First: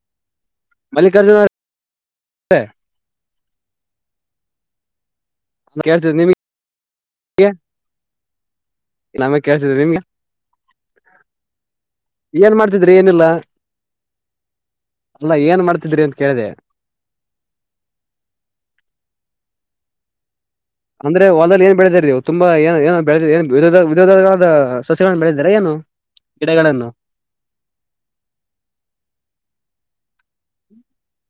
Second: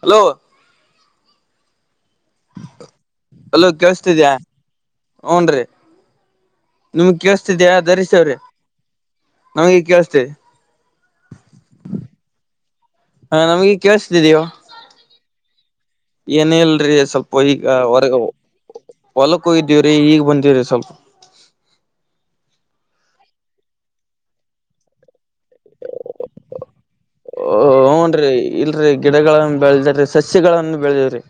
Hello Mallikarjuna ಅವರ್ hello ಕೇಳಸ್ತಿದ್ಯಾ ಹ್ನ್ ರೀ ಕೇಳ್ತಿದ್ ನಿಮ್ಗೆ ನಿಮ್ಗ್ ಕೇಳಸ್ತಿದಿಯಾ ಧರಿಸವ್ರಿ ನನಗೆ ಕೇಳ್ಸತ್ತಿದೆ ನಿಮ್ಗೆ ಏನ್ ಮಾಡ್ತಿದ್ರಿ ಏನಿಲ್ಲ ಹ ನಮಗೆ ಅಲ್ಲ ಏನ್ ಮಾಡ್ತ ಏನ್ ಇಲ್ರಿ ಸ್ವಲ್ಪ ಈಗ ಹೊರಗ ಹೊಲಕ್ಕು ಇದ್ದೀವ್ರಿ ಈಗ ಬಂದಿವವ್ರಿ ಅಂದ್ರೆ ವಲ್ಲ್ಲಿ ಏನ್ ಬೆಳೆದ ಇರ್ೀವು ತುಂಬ ಏ ಏಏೋ ವಿರೋಧಗಳಾದ ಸಸ್ಯ ಬೆಳೆದ ಹ್ನ್ ರೀ ಇಲ್ರಿ ಗಿಡಗಳನ್ನ ಬೆಳೆದ್ರ ಸಸ್ಯಗಳನ್ನು ಬೆಳೆದವ್ರಿ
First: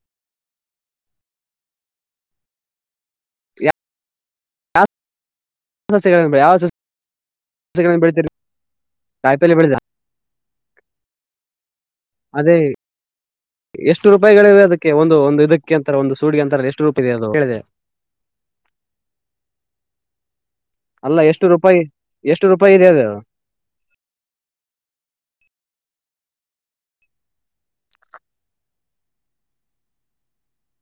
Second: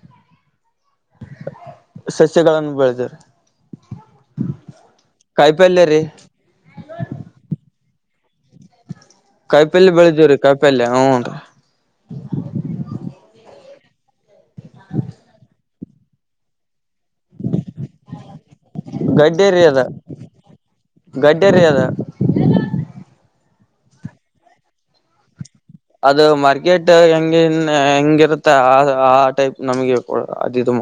ಸಸಕಾಲ ಬೆಳತಾರೆ ಕಾಯಪಲ್ಲ ಯಾವ ರೀ ಸಸ್ಯಗಳನ್ನ ಬೆಳೆ- ಯಾವ ಸಸ್ಯಗಳನ್ನ ಬೆಳಿತೀರಿ ಕಾಯಿಪಲ್ಲೆ ಕಾಯಿ ಬೆಳೆದ ಪಲ್ ಬೆಳದೇವ್ರೀ ಕಾಯಿ ಪಲ್ಯ ಹ್ನ್ ರೀ ಅದೇ ಎಷ್ಟು ರೂಪಾಯಿಗಳಿವೆ ಅದಕ್ಕೆ ಒಂದು ಒಂದು ಇದಕ್ಕೆ ಅಂತಾರೆ ಒಂದು ಸೂಡ್ಗೆ ಅಂತಾರೆ ಎಷ್ಟು ಇಲ್ಲ ಗಡ್ಡೆ ರೀ ಅದ ಅಲ್ಲ ಎಷ್ಟು ಗಡ್ಡೆ ರೀ ರೂಪಾಯಿ ಅದ ಎಷ್ಟು ರೂಪಾಯಿ ಇದೆಯ ಅ ಅದು ಮಾರ್ಕೆಟ್ ಹೆಂಗನ್ ಹೆಂಗಿರುತ್ತೆ ಆ ಟೈಪ್ ನಮಗೆ ಅದುದು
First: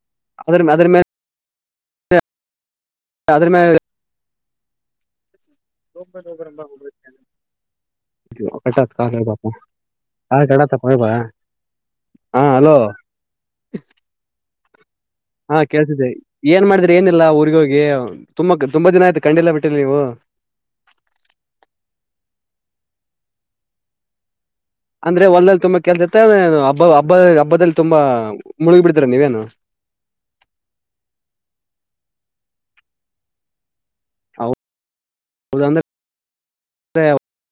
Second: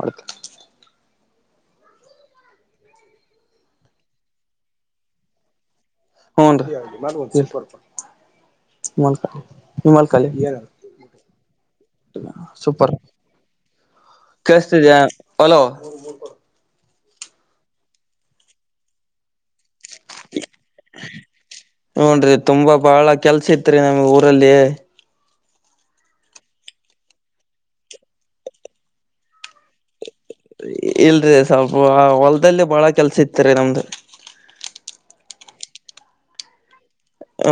ಅದ್ರ ಅದ್ರ ಮೇಲೆ ಅದ್ರ ಮೇಲೆ ಹ್ಞನ್ ರ ಕಟ್ಟತ್ ಕಪ ನಿಮ್ಮಲ್ಕಲ್ಲಿ ಕ ಕಡತ್ಪ್ಪಬಾ ಸೂಪರ್ ಕಷ್ಟತ ಜ ಹಾ ಹಲೋ ಕೇಳ್ತಿದ್ದೆ ಏನ್ ಮಾಡಿದ್ರಿ ಏನಿಲ್ಲ ಊರ್ಗ ಹೋಗಿ ತುಂಬಾ ತುಂಬಾ ದಿನ ಆಯ್ತು ಕಂಡಿಲ್ಲಾ ಬಿಟ್ಟಿ ನೀವು ಹೂನ್ ತುಂಬಾ ಬಾಳ ಕೆಲ್ಸ ಇತ್ರಿ ನಮ್ ಊರಲ್ಲಿ ಅಂದ್ರೆ ಹೊಲ್ಲ್ಲಿ ತುಂಬಾ ಕೆಲ್ಸ ಇತ್ತ ಅಂದ ಹಬ್ಬ ಹಬ್ಬ ಹಬ್ಬದಲ್ಲಿ ತುಂಬಾ ಮುಳುಗಿ ಬಿಡ್ತರ ನೀವೇನು ಇಲ್ಲ ಇಲ್ರಿ ಸ್ವಲ್ಪ ಆ ಹೊಲ್ದಲ್ಲಿ ಬಾಳ ಕೆಲ್ಸ ಇತ್ತರಿ ನಮ್ದು ಹೌದಂದ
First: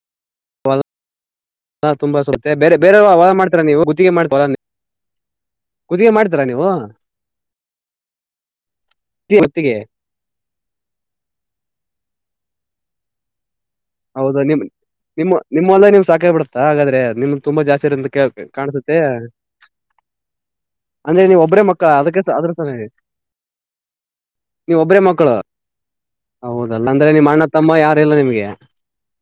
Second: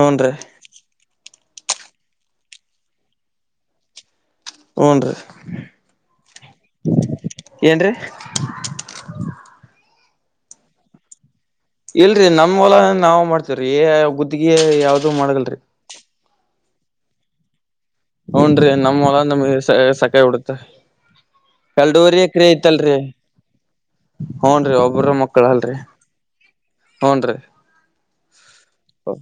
ಹ್ನ್ ರೀ ಹಾ ತುಂಬಾ ಸುತ್ತೆ ಬೇರೆ ಬೇರೆವ ವಾದ ಮಾಡ್ತಾರ ನೀವು ಗುತ್ತಿಗೆ ಮಾಡ್ತ ಬರ ಹೂನ್ರಿ ಕುದಿಗೆ ಮಾಡ್ತೀರಾ ನೀವು ಏನ್ರೀ ಹೊತ್ತಿಗೆ ಇಲ್ರರಿ ನಮ್ ಹೊಲ ನಾವವು ಮಾಡ್ತೇವ್ರೀ ಹೌದಾ ಗುದ್ದಿಗೆ ನಿಮ್ ಯಾವ್ದೂ ನಿಮ್ಮ ಮಾಡಗಲ್ರರಿ ನಿಮ್ಮ ಹೊಲ ನಿಮ್ ಸಾಕಾಗಿ ಬಿಡುತ್ತಾ ಹಾಗಾದ್ರೆ ನಿಮ್ಗೆ ತುಂಬಾ ಜಾಸ್ತಿ ಇರ ಕಾಣಸುತ್ತೆ ನಮ್ಮ್ ಮೊಲ ನಮಗೆ ಸಕಾಯ ಬಿಡುತ್ತೆ ಅಂದ್ರೆ ನೀವ್ ಒಬ್ಬ್ರೇ ಮಕ್ಕಳ ಅದಕ್ಕೆ ಕಲ್ಡೂರಿಕ್ರೀ ಅದ್ರ ಸಲ ಐತಲ್ರಿ ಹ್ನ್ ನೀವ್ ಒಬ್ಬ್ರೇ ಒಬರ ಮಕ್ಕಳು ಮಕ್ಕಳ ಅಲ್ರಿ ಹೌದಲ್ಲ ಅಂದ್ರೆ ನಿಮ್ಮ್ ಅಣ್ಣ ತಮ್ಮ ಯಾರಲ್ಲ ನಿಮ್ಗೆ ಹ್ಮ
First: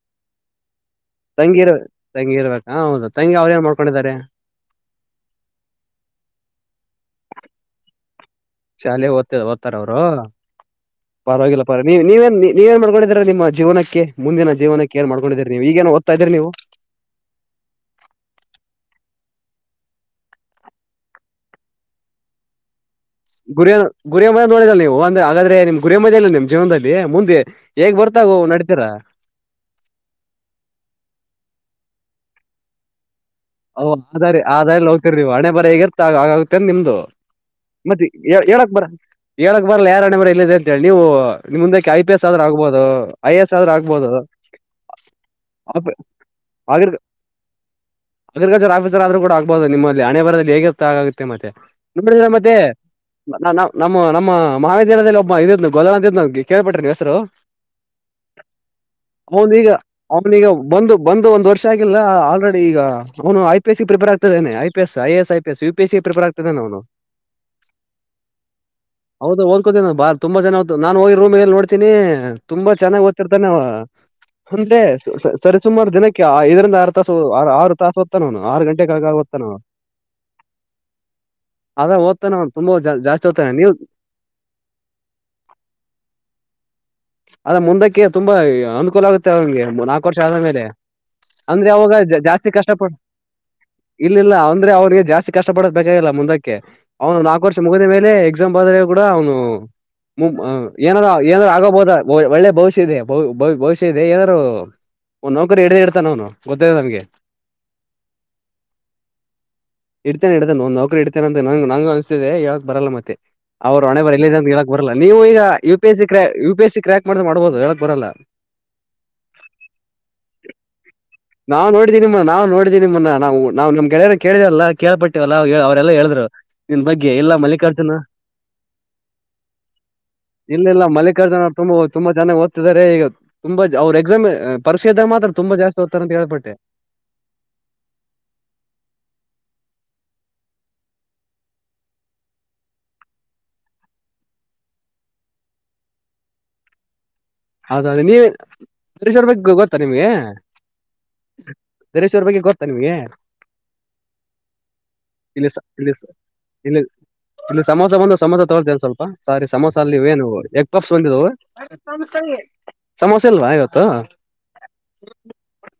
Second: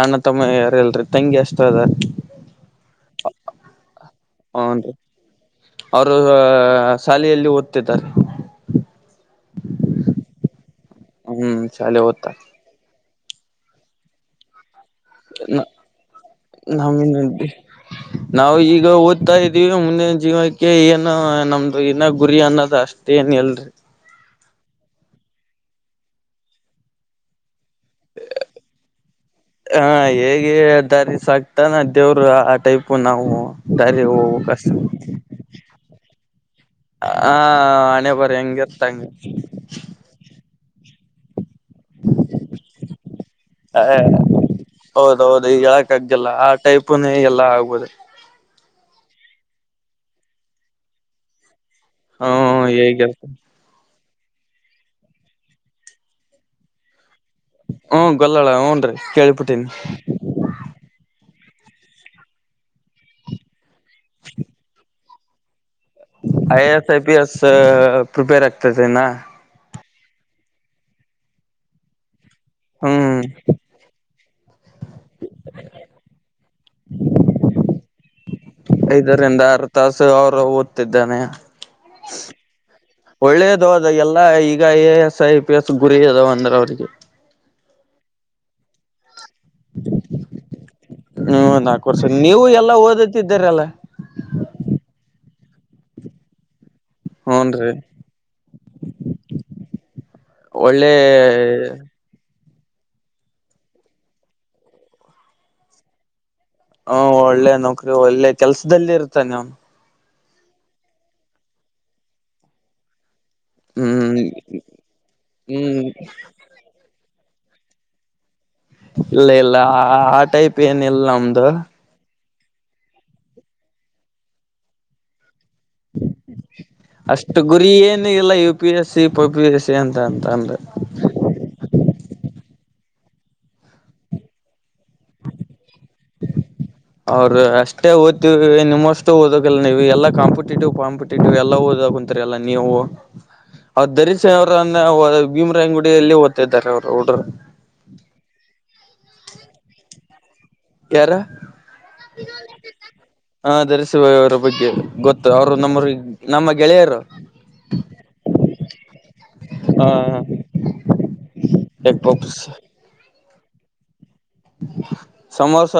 ಅಣ್ಣ ತಮ್ಮ ಯಾರಲ್ರಿ ತಂಗಿರ್ ತಂಗಿ ಇರ್ಬೇಕಾ ಹೌದ ತಂಗಿ ಅವ್್ರೇನ್ ಮಾಡ್ಕೊಂಡಿದಿದ್ದಾರೆ ಹನ್ರಿ ಅವರು ಶಾಲೆಯಲ್ಲಿ ಓದ್ತಿದ್ದಾರೆ ಶಾಲೆ ಓದ್ತದ ಓ್ತಾರ ಅವ್ರು ಹ್ಮ್ ಪರವಾಗಿಲ್ಲ ಪರ ನೀ ಶಾಲೆ ಓದ್ತ ನೀವೇನ್ ನೀವೇನ್ ಮಾಡ್ಕೊಂಡಿದ ನಿಮ್ಮ ಜೀವನಕ್ಕೆ ಮುಂದಿನ ಜೀವನಕ್ಕೆ ಏನ್ ಮಾಡ್ಕೊಂಡಿದೀರಿ ನೀವು ಈಗೇನ್ ಓದ್ತಾ ಇದೀರಿ ನೀವು ನ ನಾವವು ಈಗ ಹಡ್ತಾ ಇದ್ದೀವಿ ಮುಂದಿನ ಜೀವನಕ್ಕೆ ಏನು ನಮ್ದು ಇನ್ನ ಗುರಿ ಅನ್ನೋದು ಅಷ್ಟೇ ಏನ್ ಎಲ್ರಿ ಗುರಿಯ ಗುರಿಯ ಮದ ನೋಡಿದಲ್ಲ ನೀವು ಅಂದ್ರೆ ಹಾಗಾದ್ರೆ ನಿಮ್ ಗುರಿಯದ ಅಲ್ಲ ನಿಮ್ ಜೀವನದಲ್ಲಿ ಮುಂದೆ ಹೇಗ್ ಬರ್ತಾಗ ನಡೀತೀರಾ ಹಾ ಹೇಗೆ ದಾರಿ ಸಾಕ್ತ ಮಾನ ದೇವ್ರು ಆ ಟೈಪ್ ನಾವು ಓ ದಾರಿ ಆದ ಹೋಗ್ಬೇಕಷ್ಟ ಆದಾರಿಲ್ಲಿ ಹೋಗ್ತರಿವು ಹಣೆ ಬರ ಹಗಿರ್ತ್ತ ಆ ಆಗ ಆಾಗತ ನಿಮ್ದು ಹ ಮತ್ತೆ ಹಣೆ ಬರ ಹೇಳಕ್ ಬರ ಹೆಂಗಿರ್ತಂಗ ಹೇಳಕ್ ಬರಲ್ಲ ಯಾರಣೆ ಬರ ಇಲ್ಲಿದೆ ಅಂತೇಳಿ ನೀವು ನಿಮ್ ಮುಂದಕ್ಕೆ ಐ ಪಿ ಎಸ್ ಆದ್ರೂ ಆಗ್ಬಹುದು ಐ ಎಸ್ ಆದ್ರೂ ಆಗ್ಬಹದು ಹೌದೌದು ಈ ಹೇಳಕ ಆಗ್ಗೆಲ್ಲ ಆ ಟೈಪ್ನ ಎಲ್ಲ ಆಗ್ಬೋದು ಆರ ಆದ್ರೂ ಕೂಡ ಆಗ್ಬಹದು ನಿಮ್ಮಲ್ಲಿ ಹಣೆ ಬರದಲ್ಲಿ ಹೇಗಿರ್ ಆಗುತ್ತೆ ಮತ್ತೆ ನಿಂದರ ಹ್ಮ ಮದ್ಯೆ ಹೇಗಿರ್ತ ನ್ನವ್ ನಾ ನಮ್ಮ ನಮ್ಮ ಮಹಾವಿದ್ಯಾಲಯದಲ್ಲಿ ಒಬ್ಬ ಇದ ಗದಲ ಅಂತ ಕೇಳ್ಿಟ್ಟ್ರಿ ನೀವು ಹೆಸರು ಹ್ಮ ಗೊಲ್ಲಳ ಹೂನ್ರಿ ಕೇಳ್ಬಿಟ್ಟೀನಿ ಅವನೀಗ ಅವನೀಗ ಬಂದು ಬಂದು ಒಂದ್ ವರ್ಷ ಆಗಿಲ್ಲ ಆಲ್ರೆಡಿ ಈಗ ಅವನು ಐ ಪಿಸ್ ಸಿ ಪ್ರಿಪೇರ್ ಆಗ್ತ ಇದಾನನೆ I P S I S I S P C prepare I ಆಗ್ತದೆನು A S I P S prepare ಆಗ್ತದೆನಾ ಹೌದ ಓದ್ಕೋತೇ ನ ಬಾ ತುಂಬ ಜನ ಆತು ನು ಹೋಗಿ ರೂಮ್ಗೆಲ್ಲಿ ನೋಡ್ತೀನಿ ತುಂಬಾ ಚೆನ್ನಾಗ ಹ್ಮ್ ಓದ್ತಿರ್ತಾನೆ ಅಂದ್ರೆ ಸರಿಸುಮಾರು ದಿನಕ್ಕೆ ಐದರ ಆರು ತ ಆರು ತಾಸ ಹದತ್ತ ನಾನು ಐದರಿಂದ ಆರು ತಾಸ ಅವ್ರು ಓದ್ತಿದ್ದಾನೆ ಅದ ಓದ್ತಾನ ಅವ್ನು ತುಂಬಾ ಜಾಸ್ತಿ ಓದ್ತಾನೆ ಒಳ್ಳೇದು ನೀವು ಅದ ಎಲ್ಲಾ ಈಗ A S I P S ಗುರಿ ಅದಾವ ಅಂದ್ರೆ [inaudible] ಅದ ಮುಂದಕ್ಕೆ ತುಂಬಾ ಅನುಕೂಲ ಆಗುತ್ತೆ ಗೆ ನಾಲ್ಕು ವರ್ಷ ಆದ ಮೇಲೆ ಹ್ಮ ಅಂದ್ರೆ ನಾಲ್ಕು ಅವಾಗ ವರ್ಷ ನೀವು ಜಾಸ್ತಿ ಕಷ್ಟ ಎಲ್ಲಾ ಪಡ್ ಓದತಿದ್ದೀರಲ್ಲ ಇಲ್ಲ ಇಲ್ಲ ಅವಂದ್ರೆ ಅವ್ರಿಗೆ ಜಾಸ್ತಿ ಕಷ್ಟ ಪಡ ಬೇಕಾಗಿಲ್ಲ ಮುಂದಕ್ಕೆ ಅವನು ನಾಲ್ಕು ವರ್ಷ ಹೂನ್ರಿ ಮುಗಿದ ಮೇಲೆ ಎಕ್ಸಾಮ್ ಬಾದ್ರ ಕೂಡ ಅವನು ಒಳ್ಳೆ ಏನಾದ ಏನಾರ ಆಗೋಬಹುದ ಒಳ್ಳೆ ಬಹಷಃ ಇದೆ ಬಹುಷಃ ಇದೆ ಏನಾರರು ಒ ನೌಕರಿ ಇಡ್ದ ಇಡ್ತಾನ ಅವನು ಗೊತ್ತಿದೆ ನಮ್ಗೆ ಹ್ಮ ಒಳ್ಳೆ ನೌಕರಿ ಒಳ್ಳೆ ಕೆಲ್ಸದಲ್ಲಿ ಇರ್ತಾನೆ ಅವನು ಇಡ್ತೇನೆ ಇತೆ ಒಂದ ನೌಕರಿ ಇಡ್ತೇನೆ ಅ ನಂಗ ಅನ್ಸತಿದೆ ಹೇಳಕ್ ಬರಲ್ಲ ಮತ್ತೆ ಅವ್ರು ಹೊಣೆ ಬರ್ ಹ್ಮ್ ಇಲ್ಲ ಇದ ಹೇಳಾಕ್ ಬರಲ್ಲ ನೀವು ಈಗ ಯು ಹ್ಮ್ ಪಿ ಎಸ್ ಸಿ ಕ್ರ U P S C crack ಮಾಡಸ ಮಾಡ್ಬೋದು ಹೇಳಕ್ ಬರಲ್ಲ ಇಲ್ಲ ಇಲ್ಲ ಆ ಟೈಪ್ ಏನ ಇಿಲ್ಲ ನಮ್ದು ನಾವು ನೋಡಿದೀವಿ ನಾವು ನೋಡಿದೀಿ ನಿಮ್ಮನ್ನ ನಾವು ನಾವು ನಮ್ಗೆೆಯನ ಕೇಳಿದೆೇ ಅಲ್ಲ ಕೇಳ್ಪಟ್ಟೇವ ಎಲ್ಲ ಅವರೆಲ್ಲಾ ಹೇಳಿದ್ರು ನಿನ್ ಬಗ್ಗೆ ಇಲ್ಲ ಅಷ್ಟು ಗುರಿ ಮಲ್ಲಿಕಾರ್ಜುನ ಏನು ಇಲ್ಲ ಯು ಪಿ ಎಸ್ ಸಿ ಪ ಪಿ ಎಸ್ ಸಿ ಅಂತ ಅಂತ ಅಂದ ಇಲ್ಲ ಇ ಮಲ್ಲಿಕಾರ್ಜುನ ಅವ್ ತುಂಬಾ ಹದ್ ತುಂಬಾ ಚನ್ನಾಗಿ ಓದ್ತಿದ್ದಾರೆ ಈಗ ತುಂಬಾ ಅವರು ಎಕ್ಸಾಮ್ ಪರೀೆ ಇದಾಗ ಮಾತ್ರ ತುಂಬ ಜಸ್ತಿ ಓ ಅವರು ಅಷ್ಟೇ ಓದ್ತವಿ ನಿಮ್ಮಷ್ಟು ಓದಕಲ್ಲ ನೀವು ಎಲ್ಲ ಕಾಂಪಿಟೇಟಿವ್ ಕಾಂಪಿಟೇಟಿವ್ ಎಲ್ಲ ಓದ ಕುಂತರಿ ಎಲ್ಲ ನೀವು ಅವ್ ದಧರಿಸರಿಸ ಅವ್ರನ್ನ ಭೀಮರಂಗುಡಿಯಲ್ಲಿ ಓದ್ತಾಿದ್ದಾರೆಾರೆ ಅವರು ಹಡ್ರರು ಹೌದೌದು ನೀವ ಬೇಶ್ವರ ಬಗ್ಗೆ ಗೊತ್ತಾ ನಿಮ್ಗೆ ಯಾರ ದರೇಶ್ವರ್ ಬಗ್ಗೆ ಗೊತ್ತಾ ನಿಮ್ಗೆ ಹಾ ಧರಿಸಿುವವರ ಬಗ್ಗೆ ಗೊತ್ತು ಇಲ್ಲಿ ಅವ್ರು ನಮ್ಮ್ರ ಇಲ್ಲಿ ನಮ್ಮ ಇಲ್ಲಿ ಗೆಳೆಯರು ಇಲ್ಲಿ ಸಮೋಸ ಬಂದು ಸಮೋಸ ತೊರ್ತೇಲ್ಲ ಸ್ವಲ್ಪ ಸಾರಿ ಸಮೋಸ ಹ ಅಲ್ಲಿ ಏನು ಎಗ್ ಪಪ್ಸ್ ಬಂದಿವು ಎಗ್ ಪಪ್ಸ್ ಸಮೋಸೆ ಇಲ್ವಾ ಇವತ್ತು ಸಮೋಸ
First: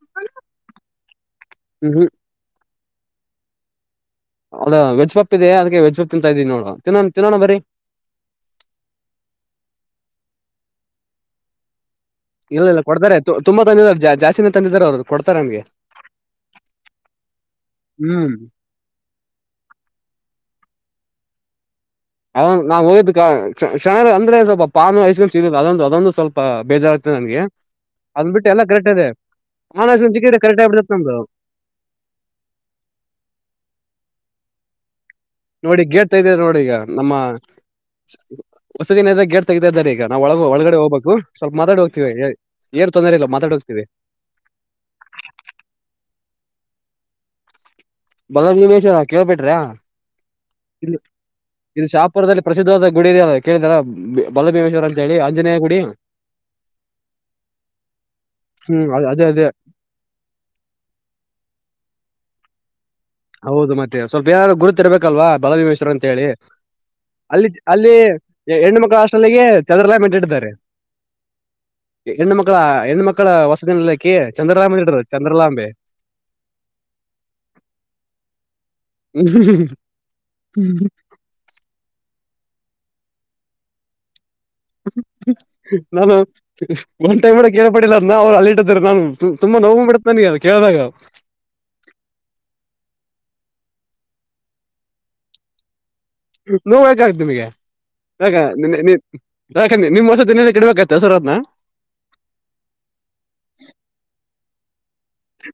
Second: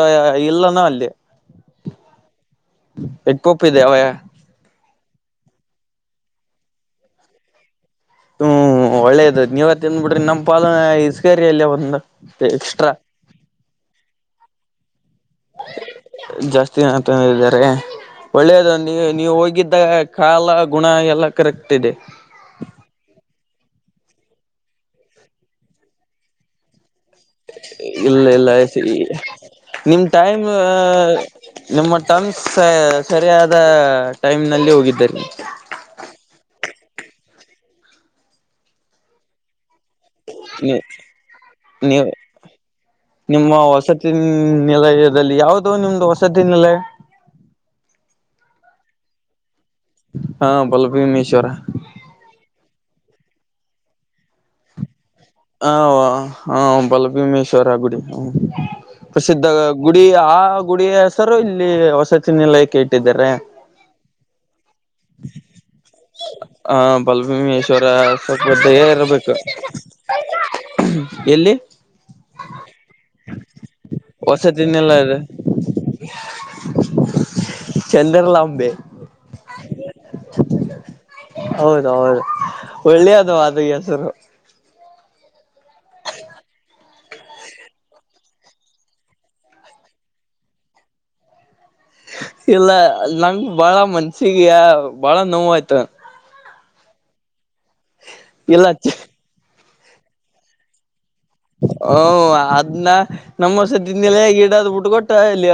ಇಲ್ಲನ ಅಲ್ಲಿ ಹ್ಮ್ ಹ್ಮ್ ಎಕ್ಕೊಪ್ಪಿದೆ ಅವಯ ಅದ ವೆಜ್ ಪಾಪ್ ಇದೆ ಅದಕ್ಕೆ ವೆಜ್ ಪಪ್ ತಿಂತಾ ಇದ್ದೀನಿೋಡ ತಿನ್ನೋಣ ತಿನ್ನೋಣ ಬರಿ ಹ್ಮ್ ಒಳ್ಳೇದ ನೀವ್ತ್ತನ್ ಬಿಡ್ರಿ ನಮ್ಮ ಪಾಾಲ ಇಸಕೇರಿ ಅಲ್ಲಿಯ ಒಂದ ಇಲ್ಲ ಇಲ್ಲ ಕೊಡ್ತಾರೆ ತುಂಬಾ ತಂದಿದ್ದಾರೆ ಜ ಜಾಸ್ತಿನೇ ತಂದಿದ್ದಾರೆ ಅವರು ಕೊಡ್ತಾರೆ ನಮ್ಗೆ ಜಾಸ್ತಿತ ಇದಿದ್ದಾರೆ... ಹ್ಮ್ ಒಳ್ಳೇದು ನೀ ನೀವು ಹೋಗಿದ್ದ ಕಾಲ ಗುಣ ಎಲ್ಲ... ಕರೆಕ್ಟ್ ಇದೆ ಅದ ನಾವು ಹೋ ಕ್ಷಣ ಅಂದ್ರೆ ಸ್ವಲ್ಪ ಪಾ ಹಸ್ಕೊಂಡ್ ಸಿಗ ಅದಂದು ಅದೊಂದು ಸ್ವಲ್ಪ ಬೇಜಾರತ... ಇಲ್ಲ ಇಲ್ಲರಿ ನಿಮ ಮಾನಸ್ ಸಿಕ್ಕಿದ್ರೆ ಟೈಮ್... ಕರೆಕ್ಟ್ ಆಗ್ಬಿಡುತ್ತೆ ನಮ್ದು ನಿಮ್ಮ ಟಮ್ಸ್ ಸರಿಯಾದ ಟೈಮ್ ನಲ್ಲಿ ಹೋಗ... ನೋಡಿ ಗೇಟ್ ತೆಗ ನೋಡಿ ಈಗ ನಮ್ಮ ಹೊಸದಿನದ ಗೇಟ್ ತೆಗ್ದ್ದಾರೆ ಈಗ.. ನಾವು ಒಳಗ ನೀ ಒಳಗಡೆ ಹೋಗ್ಬೇಕು ಸ್ವಲ್ಪ ಮಾತಾಡಿ ನೀವು ಹೋಗ್ತಿೀವಿ ಏರ್ ತೊಂದರೆ ಇಲ್ಲ ಮಾತಾಡಿ ಹೋಗ್ತಿೀವಿ... ದಲ್ಲಿ ಯಾವವು್ದೋ ನಿಮ್ದು ವಸದಿನಲ್ಲ... ಬಲ ನಿಮೇಶ್ವರ ಕೇಳ್ಬಿಟ್ರಿ.... ಹಾ ಇ ಬಲಭೀಮೇಶ್ವರ ಇಲ್ಲಿ ಶಾಹಪುರದಲ್ಲಿ ಪ್ರಸಿದ್ಧವಾದ ಗುಡಯಿದೆಯಲ್ಲ ಕೇಳಿದಾರ ಬಲಭೀಮೇಶ್ವರ.... ಹೇಳಿ ಆಂಜನೇಯ ಹ ಗುಡಿ ಹಾ ಬಲಭೀಮೇಶ್ವರ ಗುಡಿ... ಹ್ಮ್ ಅದ್- ಅದೇ ಪ್ರಸಿದ್ಧ ಅದೇ ಗುಡಿ ಆ ಗುಡಿಿಯ ಹೆಸರು ಇಲ್ಲಿ ವಸತಿನ ಲಯಕ ಇ... ಹೌದು ಮತ್ತೆ ಸ್ವಲ್ಪ ಏನಾರು ಗುರುತ್ತ ಇರ್ಬೇಕಲ್ವಾ ಬಲಭೀಮೇಶ್ವರ್ ಅಂತ ಹೇಳಿ ಆ ಅಲ್ಲಿ ಬಲಭೀಮೇಶ್ವರ ಅಲ್ಲಿ... ಸ್ವಲ್ಪ ಹೆಣ್ಣು ದಯ ಇರ್ಬೇಕು ಮಕ್ಕಳಾಸ್ನಲ್ಲಿಗೆ ಚಂದ್ರಲ ಮಿಟಾಡಿದ್ದಾರೆ.... ಎಲ್ಲಿ ಹೆಣ್ಣ ಮಕ್ಕಳ ಹೆಣ ಮಕ್ಕಳ ಹೊಸದಿನಲಿಕ್ಕೆ ಚಂದ್ರಲಾಂಬೆಡರು ಚಂದ್ರಲಾಂಬೆ.... ಚಂದ.. ಇಲ್ಲ ಅಂಬೆ ಹೌದ ಹೌದು.. ಒಳ್ಳೆಯ ಅದ ಅದು ಹೆಸರು... ನಾನು ಒಂದ್ ಟೈಮ್ಡ ಕೇಳ್ಪಡ್ಟಿಲ್ಲ ಅಂದ ಅವ್ರು ಅಲ್ಲಿಟ್ಟರು ನಾನು ತುಂಬಾ... ನೋಗ್ ಬಿಡ್ತಾನಿ ಅದು ಕೇಳ್ದಾಗ... ಇಲ್ಲ ನಂಗ ಬಾಳ ಮನ್ಸಿಗೆಯ ಬಾಳ ನೋವು ಆಯ್ತು... ನೋ ಆ್ತು ನಿಮಗೆ ಯಾಕ ಇಲ್ಲ ನಿಾ ನಿಮ್ ಹೊಸದನ್ನೇ ಕೆಡಬೇಕೆ.... ಓ ಅದ್ನ್ನ ನಮ್ಮಸದಿಂದೆಲ್ಲಗ... ಅದ ಬಿಡ್ ಕೊೊಟ್ಟ ಇಲ್ಲಿ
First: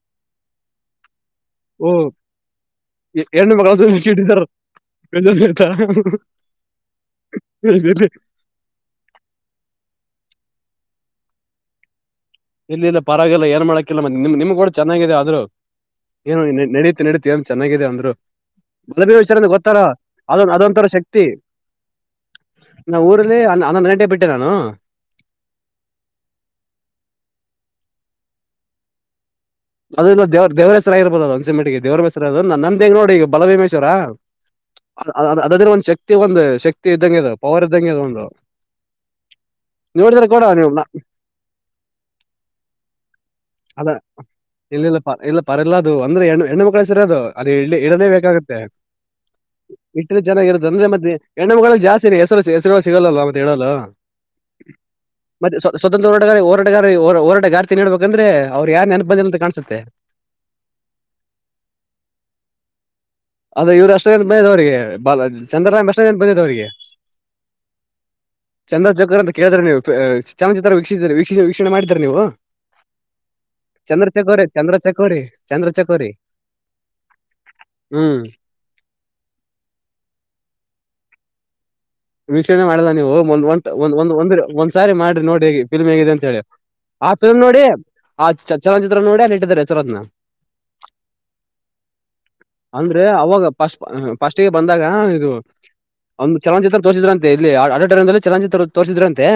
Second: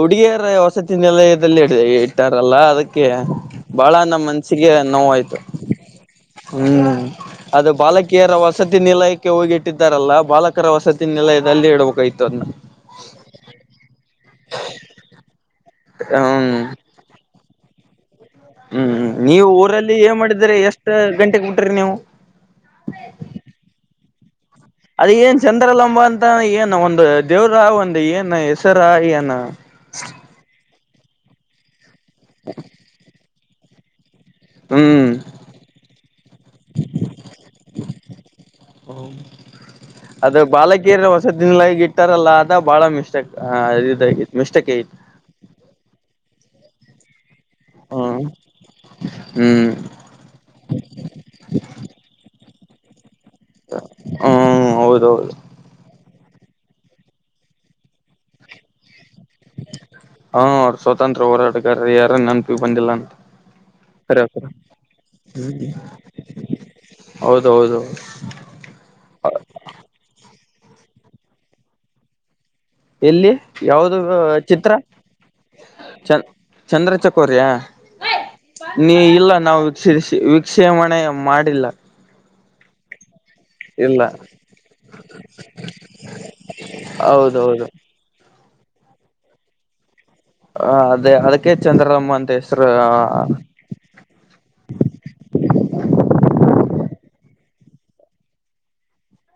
ಹುಡುಗಿಯರ ವಸತಿ ನೆಲ... ದಲ್ಲಿ ಓ ಇಟ್ಟಾರಲ್ಲ ಅದಕ್ಕೆ ಎ- ಹೆಣ್ಣು ಮಗಳ ಬಹಳ ವಸತಿ ನಮ್ಮ್ ಕಿಡಿದಾರ ಮನ್ಸಿಗೆ ನೋಾಯ್ತು... ಬೇಜಾರ್ ಆಯ್ತಾ ಹ್ಮ್ ಅದು ಬಾಲಕಿಯರ ವಸತಿ ನಿಲಯ. ಇಟ್ಟಿದ್ದಾರಲ್ಲ ಬಾಲಕರ ವಸತತಿನೆಲ್ಲಯದಲ್ಲಿ ಇಡಬೇಕಾಗಿತು.... ಇಲ್ಲಿ ಇಲ್ಲ ಪರವಾಗಿಲ್ಲ. ಏನ್ ಮಾಡಕಿಲ್ಲ ನಿಮ್ ನಿಮ್ ಗೋಡ ಚೆನ್ನಾಗಿದೆ. ಆದ್ರರು ಏನು ಹ್ಮ್ ನಡೀತು ನಡೀತ... ತೆಮ್ ಚನ್ನಾಗಿದೆ ಅಂದ್ರು.. ಹ್ಮ್ ಗಲಭೀ ವಿಷಾರ ನೀವು ಗೊತ್ತಾರ ಊರಲ್ಲಿ ಏನ್ ಅದೊ ಮಾಡಿದ್ರಿ ಅದೊಂಂತರ ಎಷ್ಟ್ ಶಕ್ತಿ.... ಗಂಟೆಗೆ ಬಿಟ್ರಿ ನೀವು ನಾ ಊರಲ್ಲಿ ಹನ್ನೊಂದು್ ಗಂಟೆಗೆ ಬಿಟ್ಟಿರನಾ ಅದ ಏನ್ ಚಂದ್ರಲಂಬ ಅಂತ ಏನು ಒಂದು ದೇವ್ರ ಒಂದು ಏನ್ ಹೆಸರಾ ಏನ್.... ಅದ ಇಲ್ಲ ದೇವ್ ದೇವರೇಶ್ವರಗಿಬೋದು ಅ ಒಂದ್ಸಂಟಿಗೆ ದೇವರೇಶ್ವರ ಅ್ರ ನಂದ ಹ ಹೆಂಗ ನೋಡಿ ಈಗ ಬಲಭೀಮೇಶ್ವರ.... ಹ್ಮ್ ಅದಾದ್ರೆ ಒಂದು ಶಕ್ತಿ ಒಂದು ಶಕ್ತಿ ಇದ್ದಂಗೆ ಅದು ಪವರ್ ಇದ್ದಂಗೆ ಅದು ಒಂದು.... [inaudible] ನೋಡಿದ್ರೆ ಅದ ಕೂಡ ನೀವು ಬಾಲಕಿಯರ ವಸತಿ ನಿಲಯಕ್ಕೆ ಇಟ್ಟಾರಲ್ಲ ಅದ ಬಾಳ ಮಿಸ್ಟೆಕ್ ಹ ಅದ ಇದಾಗಿತ್ತು. ಮಿಸ್ಟೇಕ್ ಇಲ್ಲ ಐತಿ ಇಲ್ಲ ಪ ಇಲ್ಲ ಪರ ಇಲ್ಲ ಅದು ಅಂದ್ರೆ ಹೆಣ್ಣ ಹೆಣ್ಮ ಮಕ್ಳು ಹೆ ಸರ ಅದು.. ಅದು ಇಡ್ಲಿ ಇಡದೆ ಹ್ಮ್ ಬೇಕಾಗತ್ತೆ. ಹ್ಮ್ ಇಟ್ಟ್ರ ಚೆನ್ನಾಗಿ ಇರುತ್ತ ಅಂದ್ರೆ ಮತ್ತೆ ಹೆಣ್ಣುಗಳಲ್ಲಿ ಜಾಸ್ತಿಿನ ಹೆಸರು... ಹೆಸರು ಸಿಗಲ್ಲಲ್ವಾ ಮತ್ತೆ ಹೇಳಲ್ಲ ಹ್ಮ್ ಹೌದೌದು ಮತ್ತೆ ಸ್ವ ಸ್ವತಂತ್ರ. ಟಗರಿಗೆ ಹೋರಾಟಗಾರಿಗೆ ಹೋರಾಟ ಗಾರ್ತಿ ನಡ್ಬೇಕ ಅಂದ್ರೆ ಅವ್ ಯಾರನ್ ನೆನ್ಪು ಬಂದಿಲ್ಲ ಅಂತ ಕಾಣ್ಸುತ್ತೆ ಹಾ ಅವ್ರ ಸ್ವಾತಂತ್ರ್ಯ ಹೋರಾಟಗಾರ ಯಾರ ನನ್ನಪಿ ಬಂದಿಲ್ಲ ಅಂತ... ಅದ ಇವ್ರು ಅಷ್ಟೊನ್ ಕರೆ ಬಂದ್ ಕರೆ ಅವ್ರಿಗೆ ಬ ಚಂದುರಾಮ್ ಮೇಷ್ಟ್ರೇ ಅಂತೆ ಬಯ್ಯದ್ ಅವ್ರಿಗೆ... ಹೌದೌದು ಚಂದ್ರ ಜಕರ್ ಅಂತ ಕೇಳಿದ್ರ ನೀವು. ಚಾಮನಚಿತ್ರ ವೀಕ್ಷಿಸ ವೀಕ್ಷಿಸಿ ವೀಕ್ಷಣೆ ಮಾಡ್ತೀರಾ ನೀವು... ಎಲ್ಲಿ ಯಾವ್ದ ಚಂದ್ರ ಚಕೋರಿ ಚಿತ್ರ ಚಂದ್ರ ಚಕೋರಿ ಚಂದ್ರ ಚಕೋರಿ ಚನ್ ಚಂದ್ರಚಕೌರ್ಯ.. ಹ್ಮ್ ನೀ ಇಲ್ಲ ನಾವುಕ್ಷ ವಕ್ಷೇಪಣೆ ಮಾಡಿಲ್ಲ... ವೀಕ್ಷಣೆ ಮಾಡ್ದ ನೀವು ಒಂದ ಇಲ್ಲ ಒಂದಂದ್ ಒಂದ್ಸಾರಿ ಮಾಡ್ರಿ ನೋಡಿ ಹೇಿ ಫಿಲ್ಮ್ ಹೇಗಿದೆ ಅಂತ ಹೇಳಿ. ಆ ಫಿಲ್ಮ್ ನೋಡಿ ಹೌದೌದು ಆ ಚ ಚಲನಚಿತ್ರ ನೋಡಿ ಅಲ್ಲಿ ಇಟ್ಟಿದ್ದಾರೆ. ಯಸರತ್ನ... ಅದೇ ಅದಕ್ಕೆ ಚಂದ್ರಮ್ಮ ಅಂತ ಹೆಸರು ಅಂದ್ರೆ ಅವಾಗ ಪಸ್ ಫಸ್ಟ್ಗೆ ಬಂದಾಗ ಇದು ಒಂದು ಚಲನಚಿತ್ರ ತೋರ್ಸಿದ್ರಂತೆ ಇಲ್ಲಿ ಆಡಿಟಾರಯಂ ಚಲನಚಿತ್ರ ತೋರ್ಸಿದ್ರಂತೆ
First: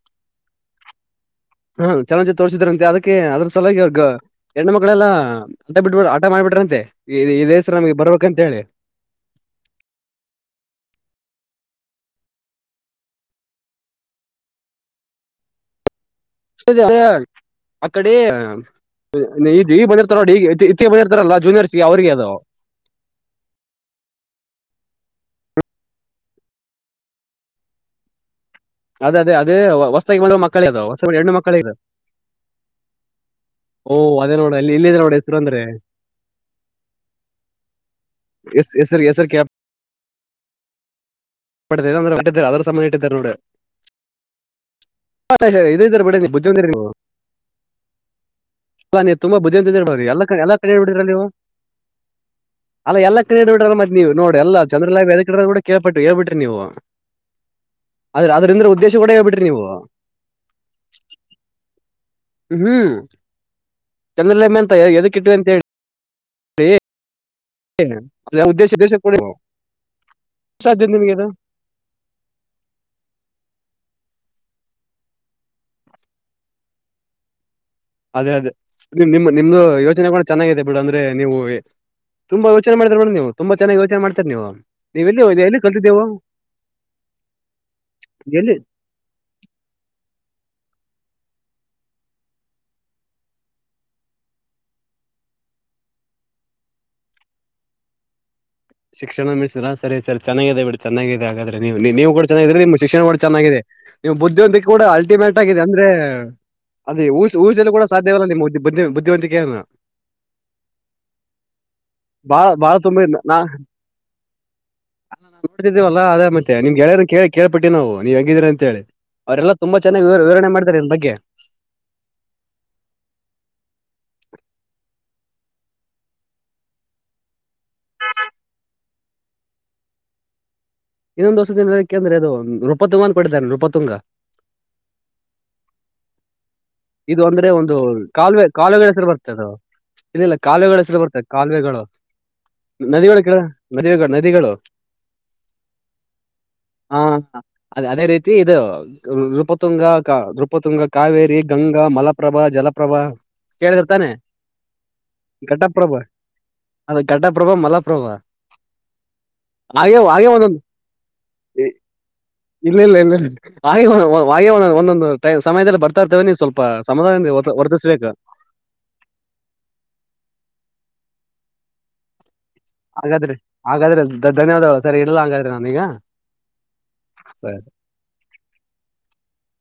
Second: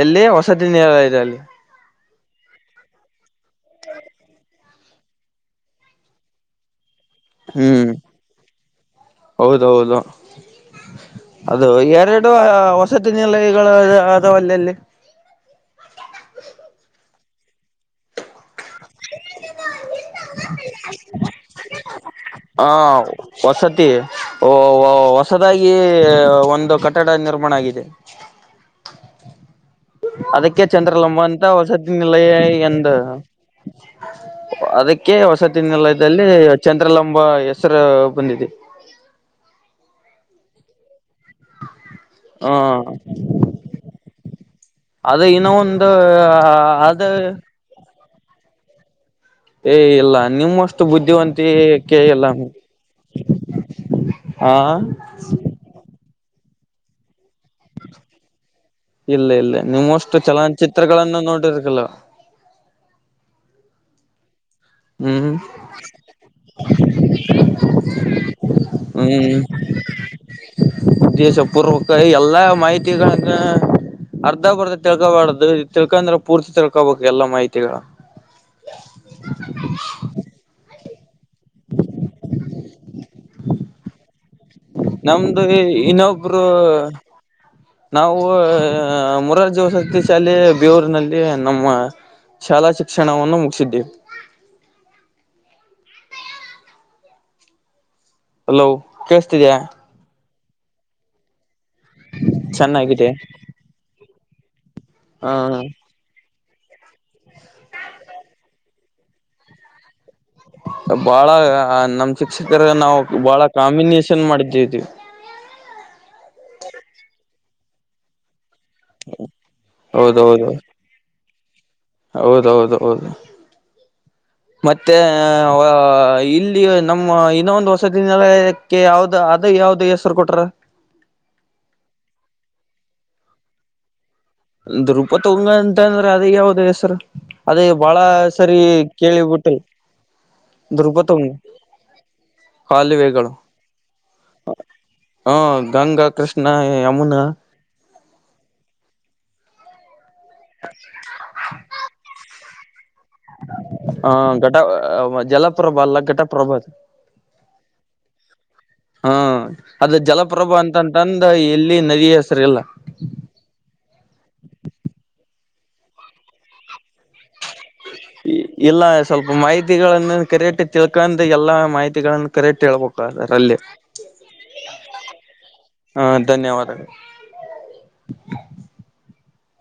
ಎಲ್ಲಿ ವಸತಿ ನಿಲಯದಲ್ಲಿ ಹ ಚಲೋಚಿ ತೋರ್ಸಿದ್ರಂತೆ ಅದಕ್ಕೆ ಅದ್ರ ಸಲಾಗಿ ಹೆಣ್ಣ ಮಕ್ಳೆಲ್ಲ ಆಟ ಬಿಬ ಹಠ ಮಾಡಿಬಿಟ್ರಂತೆ ಈ ಇದೇಸರ ಹ್ಮ್ ನಮ್ಗೆ ಬರ್ಬೇಕಂತ ಹೇಳಿ ಹೌದೌದು ಅದು ಎರಡು ಹೊಸತಿ ನಿಲಯಗಳು ಅದವಲ್ಲಲ್ಲಿ ಆ ಕಡಿ ನಿ ಈಗ ಬಂದಿರ್ತಾರ ನೋಡಿ ಈಗ ಇತ್ತ ಬಂದಿರ್ತಾರಲ್ಲ ಜೂನಿಯರ್ಸ್ಗೆ ಅವ್ರಿಗೆ ಅದೋ ಓ ಹೊಸದಾಗಿ ಒಂದು ಕಟ್ಟಡ ನಿರ್ಮಾಣ ಆಗಿದೆ ಅದೇ ಅದೇದ ಅದಕ್ಕೆ ಚಂದ್ರಲಂಬ ಅಂತ ಮಕ್ಕಳೇ ಇದು ಹೊಸತಿಿನಿಲ್ಲಯೇ ಎಂದ. ಓ ಅದೇ ನೋಡ ಅಲ್ಲಿ ಇಲ್ಲಿದೆ ಅದಕ್ಕೆ ನೋಡಿ ಹೆಸರು ಅಂದ್ರೆ ಹೊಸತಿಿನೆಲದಲ್ಲಿ ಚಂದ್ರಲಂಬ ಹೆಸರು ಬಂದಿದೆ. S S sir S sir ಕ್ಯಾ. ಟ್ಟಏಂದ್ರೆಟ್ಟ ಹ್ಮ ಅದ್ರರ ಸಮಧ ಇಟ್ಟಿದಿದ್ದಾರೆ ನೋಡ. ಅದು ಇನ್ನೊ ಒಂದು ಬಿಡಿ ನೀವು ಬುದ್ಧಿವಂತರಿ ನೀವು ಅದು. ಅಲ್ಲ ನೀ ತುಂಬಾ ಬುದಿ ಅಂತ ಇರ್ಬಿ ಎಲ್ಲ ಎಲ್ಲಾ ಕಣ ನಿಮ್ಮಷ್ಟು ಬಿಿಡಿಿರ ನೀವು ಬುದ್ಧಿವಂತಿಕೆ ಇಲ್ಲ ಅಲ್ಲ ಎಲ್ಲ ಕ ಬಿಿ್ರ ಮತ್ತ ನೀವು ನೋಡಿ ಹ ಎಲ್ಲ ಚಂದ್ರ ಲೈ್ ಕೂ ಕೇಳಪಟ್ಟ. ಹೇಳ್ಬಿಟ್ರಿ ನೀವು ಅ್ರ ಅದ್ರಂದ್ರ ಉದ್ದೇಶ ಕೂಡ ಹೇಳ್ಬಿಟ್ರಿ ನೀವು. ಎಷ್ಟ ಚಲನಚಿತ್ರಗಳನ್ನು ನೋಡಿರ್ತಿಿಲ್ಲ. ಚೆನ್ನಲ್ಲಮ್ಮ. ಹ್ಮ್್ಮ. [unintelligible] ದ ಉದ್ದೇಶ ಇ ದ ಕೊ. ಹ್ಮ್ ದೇಶ ಪೂರ್ವಕ ಎಲ್ಲಾ ಮಾಹಿತಿಗಳ. ಅರ್ಧ ಬರ್ಧ ತಿಳ್ಕೊಬಾರ್ದು ತಿಳ್ಕ ಅಂದ್ರೆ ಪೂರ್ತಿ ತಿಳ್ಕೊಬಬೇಕಕ್ ಎಲ್ಲಾ ಮಾಹಿತಿ. ಅದೇ ಅದೇ ನಿಮ ನಿಮ್ದು ಯೋಚನೆ ಕೂಡ ಚೆನ್ನಾಗಿದೆ ಬಿಡು ಅಂದ್ರೆ ನೀವು. ತುಂಬಾ ಯೋಚನೆ ಮಾಡ್ತಾರ ನೋಡ್ ನೀವು ತುಂಬಾ ಚೆನ್ನಾಗಿ ಯೋಚನೆ ಮಾಡ್ತಾರ ನೀವು ನೀ್ ಎಲ್ಲಿ ನಮ್ದು ಹ ಎಲ್ಲಿ ಕಲ್ತಿದ್ದೆವು. ಇನ್ನೊಬ್ರು ನಾವು ಮುರಾರ್ಜ ವಸತಿ ಶಾಲೆ ಬೇವೂರ್ನಲ್ಲಿ. ನಮ್ಮ ಶಾಲಾ ಶಿಕ್ಷಣವನ್ನು ಮುಗಿಸಿದ್ದೀವಿ. ಹಲೋ ಶಿಕ್ಷಣ ಕೇೇಳಸ್ತಿದಯಾ ಮಸ್ರ ಸರಿ ಸರಿ. ಚೆನ್ನಾಗಿದೆ ಬಿೇಡ ಚೆನ್ನಾಗಿದೆ ಹಾಗ್ರೆ ನೀವು ನೀವು ಕೂಡ ಚೆನ್ನಿದ್ರೆ ನಿಮ್ಮ ಶಿಕ್ಷಣ ಚೆನ್ನಾಗಿದೆ ಕೂಡ ಚೆನ್ನಾಗಿದೆ ನೀವು ಬುದ್ಧಿ. ಕೂಡ ಅಲ್ಟಿಮೇಟ್ ಆಗಿದೆ ಹ ಅಂದ್ರೆ. ಅದೇಊ ಊರ್ೊ ಕೂಡ ಸಾಧ್ಯವಲ್ಲ ನಿಮ್ಮ್ ಬುದ್ದಿ ಬುದ್ಧಿವಂತಿಕೆನ. ಬಾಳ ನಮ ಬಾಳ ಶಿಕ್ಷಕರ ಬಾಳ ನಾವು ಬಾಳ ಕಾಂಬಿನೇೇಶನ್ ಮಾಡಿದ್ದೇವಿ. ಅಲ್ಲ ನಾ ನೋಡ್ತಿದ್ದೇವಲ್ಲ ಅದೇ ಮತ್ತೆ ನಿಮ್ಗೆಾರ ಕೇಳ ಕೇಳ್ಿಟ್ಟಿ ನಾವು ನೀವು ಹೇಿದೀ್ರ. ಅೇಳಿ ಅವರೆಲ್ಲ ತುಂಬಾ ಚೆನ್ನಾಗಿ ವಿವರಣೆ ಹೌದೌದು ಮಾಡ್ತಾರೆ ಇದನ್ನ ಬಗ್ಗೆ. ಹೌದೌದು ಹೌದು. ಮತ್ತೆ ಇಲ್ಲಿ ನಮ್ಮ ಇನ್ನೊ ಒಂದು ವಸತಿ ನಿಲಯಕ್ಕೆ ಯಾವ್ದ ಅದು. ಯಾವ್ದ ಹೆಸ್ರು ಕೊಟ್ರ. ಇನ್ನೊಂದ್ಸ ದಿನಕ್ಕೆ ಅಂದ್ರೆ ಅದು ರೂಪ ತುಂಗ ಅಂತ ಬಿಟ್ಟಾರೆ ರೂಪ ತುಂಗ. ಒ್ ರೂಪ ತಗಂಗ ಅಂತ ಅಂದ್ರೆ ಅದ ಯಾವವು್ದ. ಸರ್ ಇದು ಅಂದ್ರೆ ಅದೇ ಒಂದು ಬಾಳ ಸರಿ ಕೇಳಿಬಿಟ್ಟೆ. ಇಲ್ಲಿಲ್ಲ ಕಾಲುವೆಗಳು ಹೆಸರು ಬರ್ತದೆ ಕಾಲುವೆಗಳು. ನದಿಗಳು ಕ ನದಿ ನದಿಗಳು. ಹಾ ಗಂಗಾ ಕೃಷ್ಣ ಯಮುನಾ. ಇ ಇದು ನೃಪತುಂಗ ನೃಪತುಂಗ ಕಾವೇರಿ ಗಂಗಾ ಮಲಪ್ರಭಾ ಜಲ. [unintelligible] ಹ ಘಟ ಜಲಪ್ರಭ ಅಲ್ಲ ಘಟಪ್ರಭ ಅದು. ಘಟ ಪ್ರಭ ಮಲಪ್ರಭ. ಹಾ. ಹಾಗೆ ಅದು ಆೆ ಒಂದ ಜಲಪ್ರಭಾ ಅಂತಂತಂದ ಎಲ್ಲಿ ನದಿ ಹೆಸರು ಇಲ್ಲ ಇಲ್ಲ ಇಲ್ಲ. ಒಂದೊಂದು ಸಮಯದಲ್ಲಿ ಬರ್ತಾರ್ತೇವೆ ನೀವು ಸ್ವಲ್ಪ ಸಮ. ಇಲ್ಲ ಸ್ವಲ್ಪ ಮಾಹಿತಿಗಳನ್ನು ಕರೆಟ್ಟಿ ತಿಳ್ಕೊಂಡ ಎಲ್ಲಾ ಮಾಹಿತಿಗಳನ್ನು. ಕರೆಕ್ಟ್ ಹೇಳ್ಬೇಕು ಹಾಗಾದ್ರೆ ಅದರಲ್ಲಿ ಹಾಗಾದ್ರೆ ಧನ್ಯವಾದಗಳು ಸರಿ ಇಲ್ಲ ಹಾಗಾದ್ರೆ ನಾನೀಗ. ಹ ಧನ್ಯವಾದಗಳು [unintelligible] [unintelligible]